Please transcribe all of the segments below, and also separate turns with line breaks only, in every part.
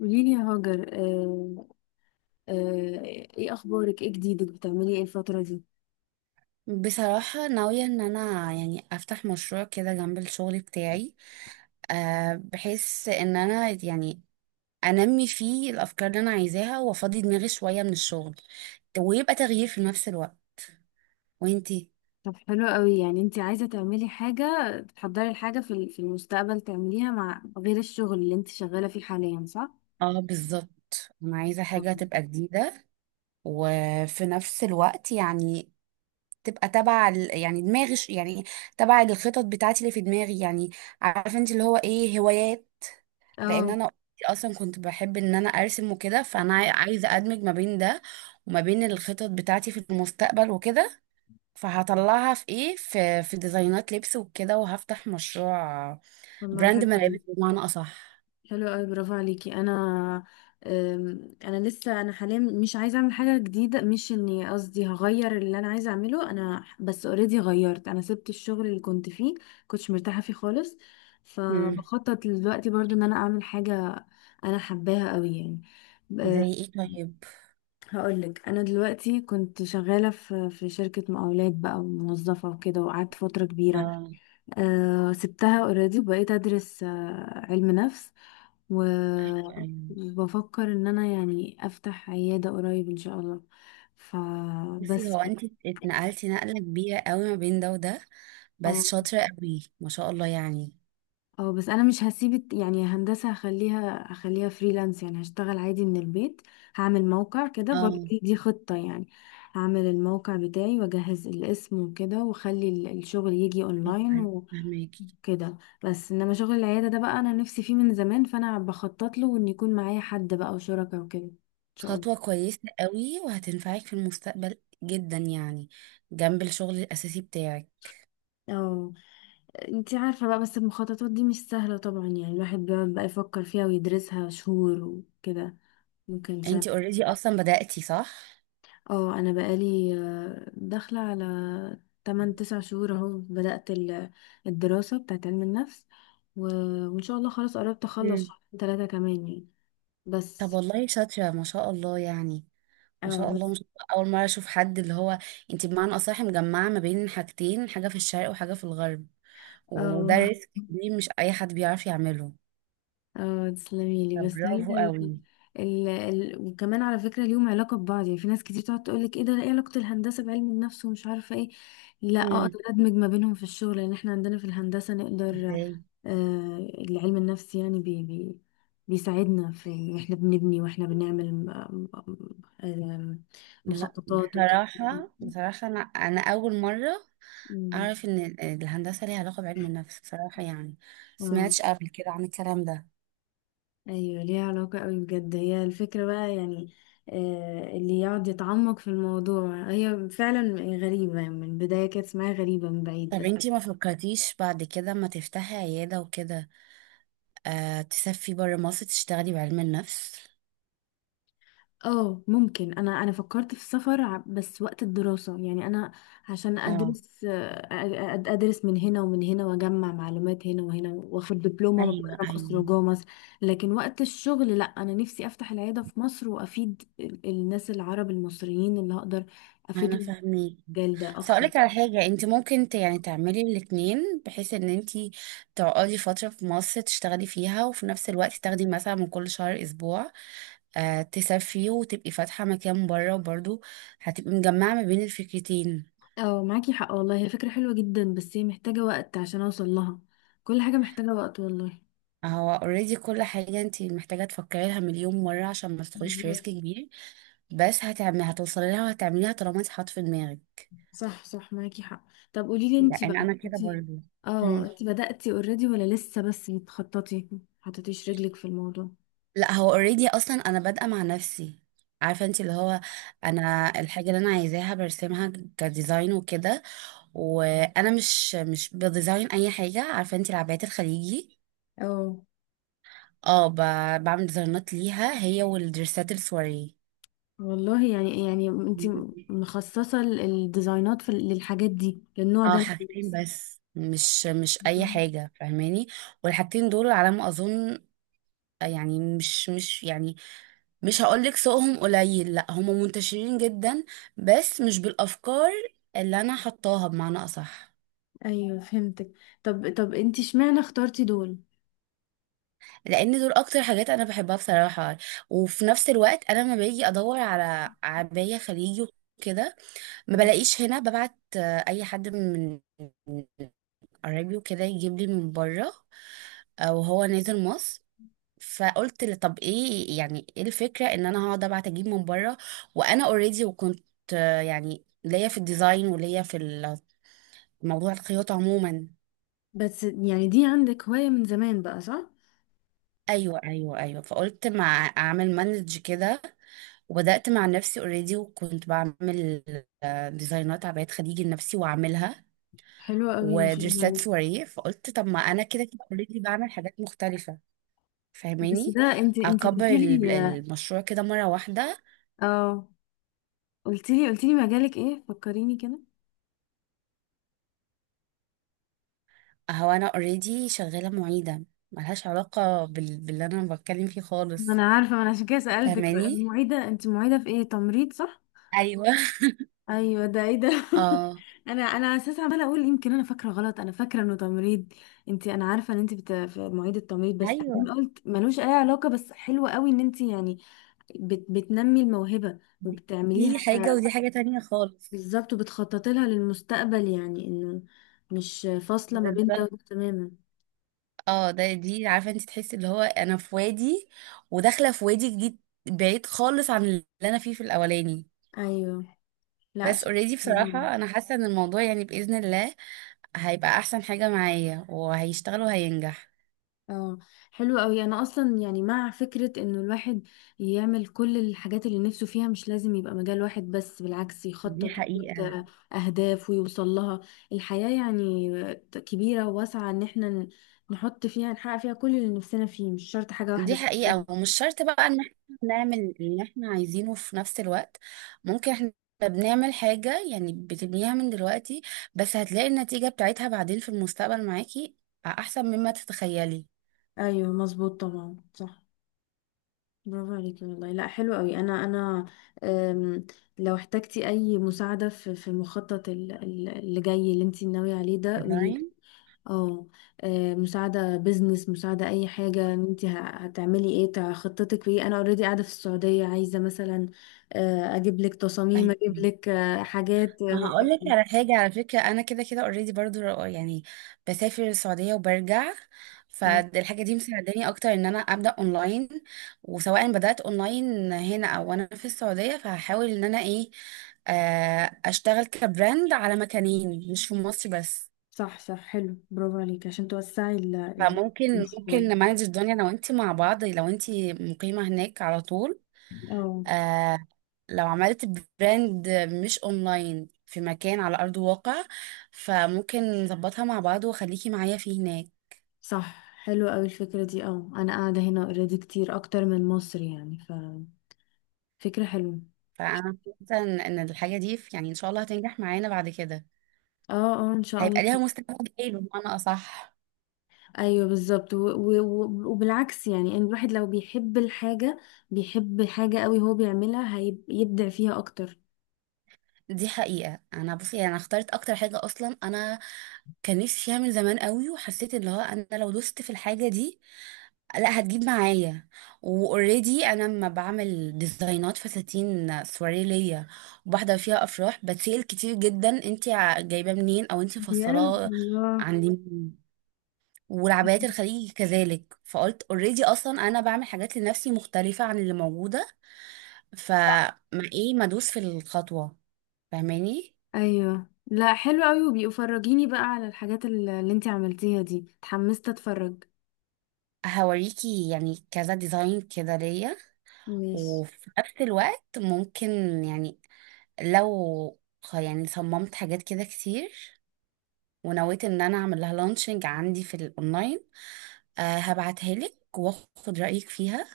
قولي لي يا هاجر آه. آه. ايه اخبارك، ايه جديدك، بتعملي ايه الفترة دي؟
بصراحة ناوية ان انا يعني افتح مشروع كده جنب الشغل بتاعي. بحيث ان انا يعني انمي فيه الافكار اللي انا عايزاها وافضي دماغي شوية من الشغل، ويبقى تغيير في نفس الوقت. وانتي؟
طب حلو قوي، يعني انت عايزة تعملي حاجة تحضري الحاجة في المستقبل تعمليها مع غير الشغل اللي انت شغالة فيه حاليا، صح؟
اه بالظبط، انا عايزة حاجة
مهم.
تبقى جديدة، وفي نفس الوقت يعني تبقى يعني يعني تبع الخطط بتاعتي اللي في دماغي يعني. عارفة انت اللي هو ايه، هوايات. لان
اه
انا اصلا كنت بحب ان انا ارسم وكده، فانا عايزه ادمج ما بين ده وما بين الخطط بتاعتي في المستقبل وكده. فهطلعها في ايه، في ديزاينات لبس وكده، وهفتح مشروع
والله
براند
حلو.
ملابس بمعنى اصح.
حلو قوي، برافو عليكي. انا انا لسه، انا حاليا مش عايزه اعمل حاجه جديده، مش اني، قصدي هغير اللي انا عايزه اعمله، انا بس اوريدي غيرت، انا سبت الشغل اللي كنت فيه، كنتش مرتاحه فيه خالص.
امم
فبخطط دلوقتي برضو ان انا اعمل حاجه انا حباها قوي يعني. أه،
زي ايه طيب؟
هقولك، انا دلوقتي كنت شغاله في شركه مقاولات بقى وموظفه وكده، وقعدت فتره كبيره.
اه،
سبتها اوريدي وبقيت ادرس، علم نفس و-
ايوه ايوه.
وبفكر ان انا يعني افتح عيادة قريب ان شاء الله.
بصي،
فبس.
هو انت اتنقلتي نقله كبيره قوي ما بين ده وده،
اه.
بس شاطره قوي ما شاء الله يعني.
اه بس انا مش هسيب هندسة، هخليها فريلانس، يعني هشتغل عادي من البيت. هعمل موقع كده برضه،
اه،
دي خطة يعني. هعمل الموقع بتاعي واجهز الاسم وكده واخلي الشغل يجي
ايوه، أيوة،
اونلاين
فهماكي.
كده. بس انما شغل العيادة ده بقى انا نفسي فيه من زمان، فانا بخطط له ان يكون معايا حد بقى وشركاء وكده ان شاء الله.
خطوة كويسة قوي وهتنفعك في المستقبل جدا يعني، جنب الشغل الأساسي بتاعك.
اه. انتي عارفة بقى، بس المخططات دي مش سهلة طبعا، يعني الواحد بيقعد بقى يفكر فيها ويدرسها شهور وكده، ممكن سنة.
انتي اوريدي اصلا بدأتي صح؟
اه انا بقالي، داخلة على 8 9 شهور اهو، بدأت الدراسة بتاعت علم النفس و- وان شاء الله خلاص قربت اخلص،
مم.
شهر 3 كمان يعني.
طب
بس.
والله شاطرة ما شاء الله يعني. ما
اه
شاء الله
بس.
ما شاء الله. أول مرة أشوف حد اللي هو انتي بمعنى أصح مجمعة ما بين حاجتين، حاجة في الشرق وحاجة في الغرب، وده
اه
ريسك كبير مش أي حد بيعرف يعمله.
اه تسلميلي. بس هي
فبرافو
ال...
قوي.
ال... ال... وكمان على فكرة ليهم علاقة ببعض يعني، في ناس كتير تقعد تقولك ايه ده، ايه علاقة الهندسة بعلم النفس ومش عارفة ايه، لا
مم.
اقدر ادمج ما بينهم في الشغل، لان احنا عندنا في الهندسة نقدر.
ازاي؟
آه، العلم النفسي يعني بي... بي... بيساعدنا في احنا بنبني واحنا بنعمل م... م... م- آم،
لا
مخططات وكده
بصراحة بصراحة أنا أول مرة
م-
أعرف إن الهندسة ليها علاقة بعلم النفس بصراحة يعني،
اه.
سمعتش قبل كده عن الكلام ده.
ايوه ليها علاقة قوي بجد، هي الفكرة بقى يعني، اللي يقعد يتعمق في الموضوع، هي فعلا غريبة من البداية، كانت اسمها غريبة من بعيد
طب
بس.
انتي ما فكرتيش بعد كده ما تفتحي عيادة وكده، آه تسافري برا مصر تشتغلي بعلم النفس.
اه ممكن، انا فكرت في السفر، بس وقت الدراسة يعني، انا عشان
اه،
ادرس، ادرس من هنا ومن هنا واجمع معلومات هنا وهنا واخد دبلومة من
ايوه
بره مصر
ايوه،
وجوه مصر. لكن وقت الشغل لا، انا نفسي افتح العيادة في مصر وافيد الناس العرب المصريين اللي هقدر
انا
افيدهم
فاهمك.
في المجال ده
بس
اكتر.
اقولك على حاجه، انت ممكن يعني تعملي الاتنين، بحيث ان انت تقعدي فتره في مصر تشتغلي فيها، وفي نفس الوقت تاخدي مثلا من كل شهر اسبوع آه تسافري وتبقي فاتحه مكان بره، وبرضه هتبقي مجمعه ما بين الفكرتين.
اه معاكي حق والله، هي فكرة حلوة جدا، بس هي محتاجة وقت عشان اوصل لها، كل حاجة محتاجة وقت والله.
هو اوريدي كل حاجة انت محتاجة تفكري لها مليون مرة عشان ما تدخليش في ريسك
بالظبط.
كبير. بس هتعملي، هتوصلي لها وهتعمليها طالما انت حاطة في دماغك.
صح صح معاكي حق. طب قولي لي انتي
لان
بقى،
انا كده
انتي
برضو.
اه،
مم.
انتي بدأتي اوريدي ولا لسه بس بتخططي، حطيتيش رجلك في الموضوع؟
لا هو اوريدي اصلا انا بادئة مع نفسي. عارفة انت اللي هو، انا الحاجة اللي انا عايزاها برسمها كديزاين وكده. وانا مش بديزاين اي حاجة، عارفة انت العبايات الخليجي.
اه.
اه، بعمل ديزاينات ليها، هي والدرسات السواري.
والله يعني، انتي مخصصة الديزاينات في للحاجات دي، للنوع ده
اه،
من
حاجتين
اللبس؟
بس، مش اي
مم.
حاجه، فاهماني. والحاجتين دول على ما اظن يعني، مش يعني، مش هقولك سوقهم قليل، لا هم منتشرين جدا، بس مش بالافكار اللي انا حطاها بمعنى اصح.
ايوه فهمتك. طب انتي اشمعنى اخترتي دول؟
لان دول اكتر حاجات انا بحبها بصراحه. وفي نفس الوقت انا لما باجي ادور على عبايه خليجي وكده ما
مم.
بلاقيش هنا، ببعت اي حد من من قرايبي وكده يجيب لي من بره وهو نازل مصر. فقلت لي طب ايه، يعني ايه الفكره ان انا هقعد ابعت اجيب من بره، وانا اوريدي وكنت يعني ليا في الديزاين وليا في موضوع الخياطه عموما.
بس يعني دي عندك هواية من زمان بقى صح؟
ايوه، فقلت مع اعمل مانج كده، وبدات مع نفسي اوريدي، وكنت بعمل ديزاينات عبايات خديجي لنفسي واعملها،
حلوة قوي ما شاء الله
ودريسات
عليك.
سواريه. فقلت طب ما انا كده كده اوريدي بعمل حاجات مختلفه،
بس
فاهماني،
ده انت
اكبر
قلت لي.
المشروع كده مره واحده.
اه قلت لي، مجالك ايه، فكريني كده.
هو انا اوريدي شغاله معيده، ملهاش علاقه بال... باللي انا بتكلم فيه
ما
خالص،
انا عارفة، ما انا عشان كده سألتك،
فاهماني.
المعيدة انت، معيدة في ايه، تمريض صح؟
ايوه
ايوه ده، ايه ده؟
اه.
انا اساسا عمالة اقول يمكن انا فاكرة غلط، انا فاكرة انه تمريض. انت، انا عارفة ان انت بت... في، معيدة تمريض، بس
ايوه،
بعدين قلت ملوش اي علاقة، بس حلوة قوي ان انت يعني بت... بتنمي الموهبة
دي
وبتعمليها
دي
ك...
حاجه ودي حاجه تانية خالص.
بالظبط، وبتخططي لها للمستقبل، يعني انه مش فاصلة ما بين ده
بالظبط.
وده تماما.
اه ده دي عارفه انت، تحسي اللي هو انا في وادي، وداخله في وادي جديد بعيد خالص عن اللي انا فيه في الاولاني.
ايوه. لا
بس
ش-.
اوريدي
برافو.
بصراحه انا حاسه ان الموضوع يعني باذن الله هيبقى احسن حاجه معايا، وهيشتغل وهينجح.
اه حلو قوي، انا اصلا يعني مع فكرة انه الواحد يعمل كل الحاجات اللي نفسه فيها، مش لازم يبقى مجال واحد بس، بالعكس
دي
يخطط ويحط
حقيقة.
اهداف ويوصل لها. الحياة يعني كبيرة وواسعة، ان احنا نحط فيها، نحقق فيها كل اللي نفسنا فيه، مش شرط حاجة
دي
واحدة بس.
حقيقة، ومش شرط بقى ان احنا نعمل اللي احنا عايزينه في نفس الوقت. ممكن احنا بنعمل حاجة، يعني بتبنيها من دلوقتي، بس هتلاقي النتيجة بتاعتها بعدين في المستقبل معاكي احسن مما تتخيلي.
ايوه مظبوط طبعا صح. برافو عليكي والله، لا حلو قوي. انا أم، لو احتجتي اي مساعده في المخطط اللي جاي، اللي انت ناويه عليه ده، قولي.
فاهمة؟
اه. مساعده بزنس، مساعده اي حاجه، انت هتعملي ايه، خطتك ايه، انا اوريدي قاعده في السعوديه، عايزه مثلا، اجيب لك تصاميم، اجيب
أيوة.
لك حاجات،
ما
مع-.
هقول لك على حاجة، على فكرة أنا كده كده اوريدي برضو يعني بسافر السعودية وبرجع،
اه
فالحاجة دي مساعداني أكتر إن أنا أبدأ أونلاين. وسواء بدأت أونلاين هنا أو أنا في السعودية، فهحاول إن أنا إيه، أشتغل كبراند على مكانين، مش في مصر بس.
صح صح حلو، برافو عليكي، عشان توسعي
فممكن
المشروع.
ممكن نمانج الدنيا لو أنت مع بعض لو أنت مقيمة هناك على طول.
اه
آه، لو عملت براند مش اونلاين في مكان على ارض الواقع، فممكن نظبطها مع بعض وخليكي معايا فيه هناك.
صح. حلوة أوي الفكرة دي، اه أنا قاعدة هنا اوريدي كتير أكتر من مصر، يعني ففكرة حلوة.
فانا حاسه ان إن الحاجه دي يعني ان شاء الله هتنجح معانا بعد كده،
اه. اه ان شاء الله.
هيبقى ليها مستقبل ايه بمعنى اصح.
ايوه بالظبط، وبالعكس يعني، ان الواحد لو بيحب الحاجة، بيحب حاجة قوي هو بيعملها، هيبدع فيها اكتر.
دي حقيقه. انا بصي انا اخترت اكتر حاجه اصلا انا كان نفسي اعمل زمان قوي، وحسيت ان هو انا لو دوست في الحاجه دي لا هتجيب معايا. واوريدي انا لما بعمل ديزاينات فساتين سواري ليا وبحضر فيها افراح، بتسأل كتير جدا، انت جايباه منين او انت
بجد
مفصلاه
الله.
عند مين. والعبايات الخليجي كذلك. فقلت اوريدي اصلا انا بعمل حاجات لنفسي مختلفه عن اللي موجوده، فما ايه، ما ادوس في الخطوه، فاهماني.
ايوه لا حلو قوي، وبيبقوا فرجيني بقى على الحاجات اللي، انتي عملتيها دي، اتحمست اتفرج.
هوريكي يعني كذا ديزاين كده ليا.
ماشي.
وفي نفس الوقت ممكن يعني لو يعني صممت حاجات كده كتير ونويت ان انا اعمل لها لانشنج عندي في الاونلاين، آه هبعتها لك واخد رأيك فيها،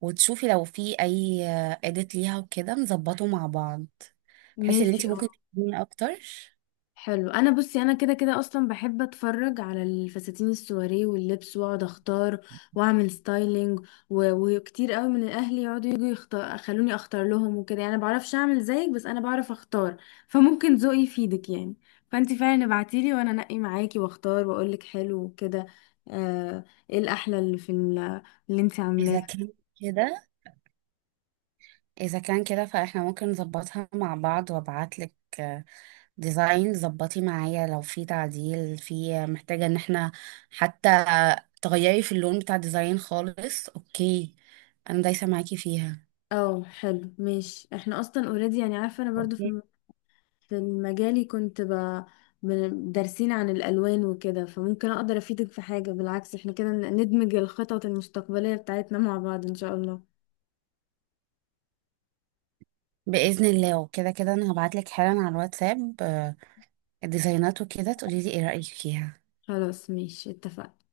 وتشوفي لو في اي اديت ليها وكده نظبطه مع بعض، بحيث ان
ماشي
انت
اه.
ممكن تفيديني اكتر.
حلو، انا بصي انا كده كده اصلا بحب اتفرج على الفساتين السواري واللبس، واقعد اختار واعمل ستايلينج، و... وكتير قوي من الاهل يقعدوا يجوا يختار، خلوني اختار لهم وكده، يعني انا بعرفش اعمل زيك بس انا بعرف اختار، فممكن ذوقي يفيدك يعني. فانتي فعلا ابعتيلي وانا انقي معاكي واختار واقولك حلو وكده. آه... ايه الاحلى اللي في ال... اللي انتي
اذا
عاملاه.
كان كده، اذا كان كده فاحنا ممكن نظبطها مع بعض، وابعت لك ديزاين ظبطي معايا لو في تعديل، في محتاجة ان احنا حتى تغيري في اللون بتاع الديزاين خالص، اوكي، انا دايسة معاكي فيها.
اه حلو ماشي، احنا اصلا اوريدي يعني، عارفه انا برضو
اوكي،
في، كان مجالي، كنت ب... دارسين عن الألوان وكده، فممكن أقدر أفيدك في حاجة، بالعكس احنا كده ندمج الخطط المستقبلية بتاعتنا مع بعض إن شاء الله.
بإذن الله. وكده كده انا هبعتلك حالا على الواتساب الديزاينات وكده تقولي لي ايه رأيك فيها.
خلاص ماشي اتفقنا.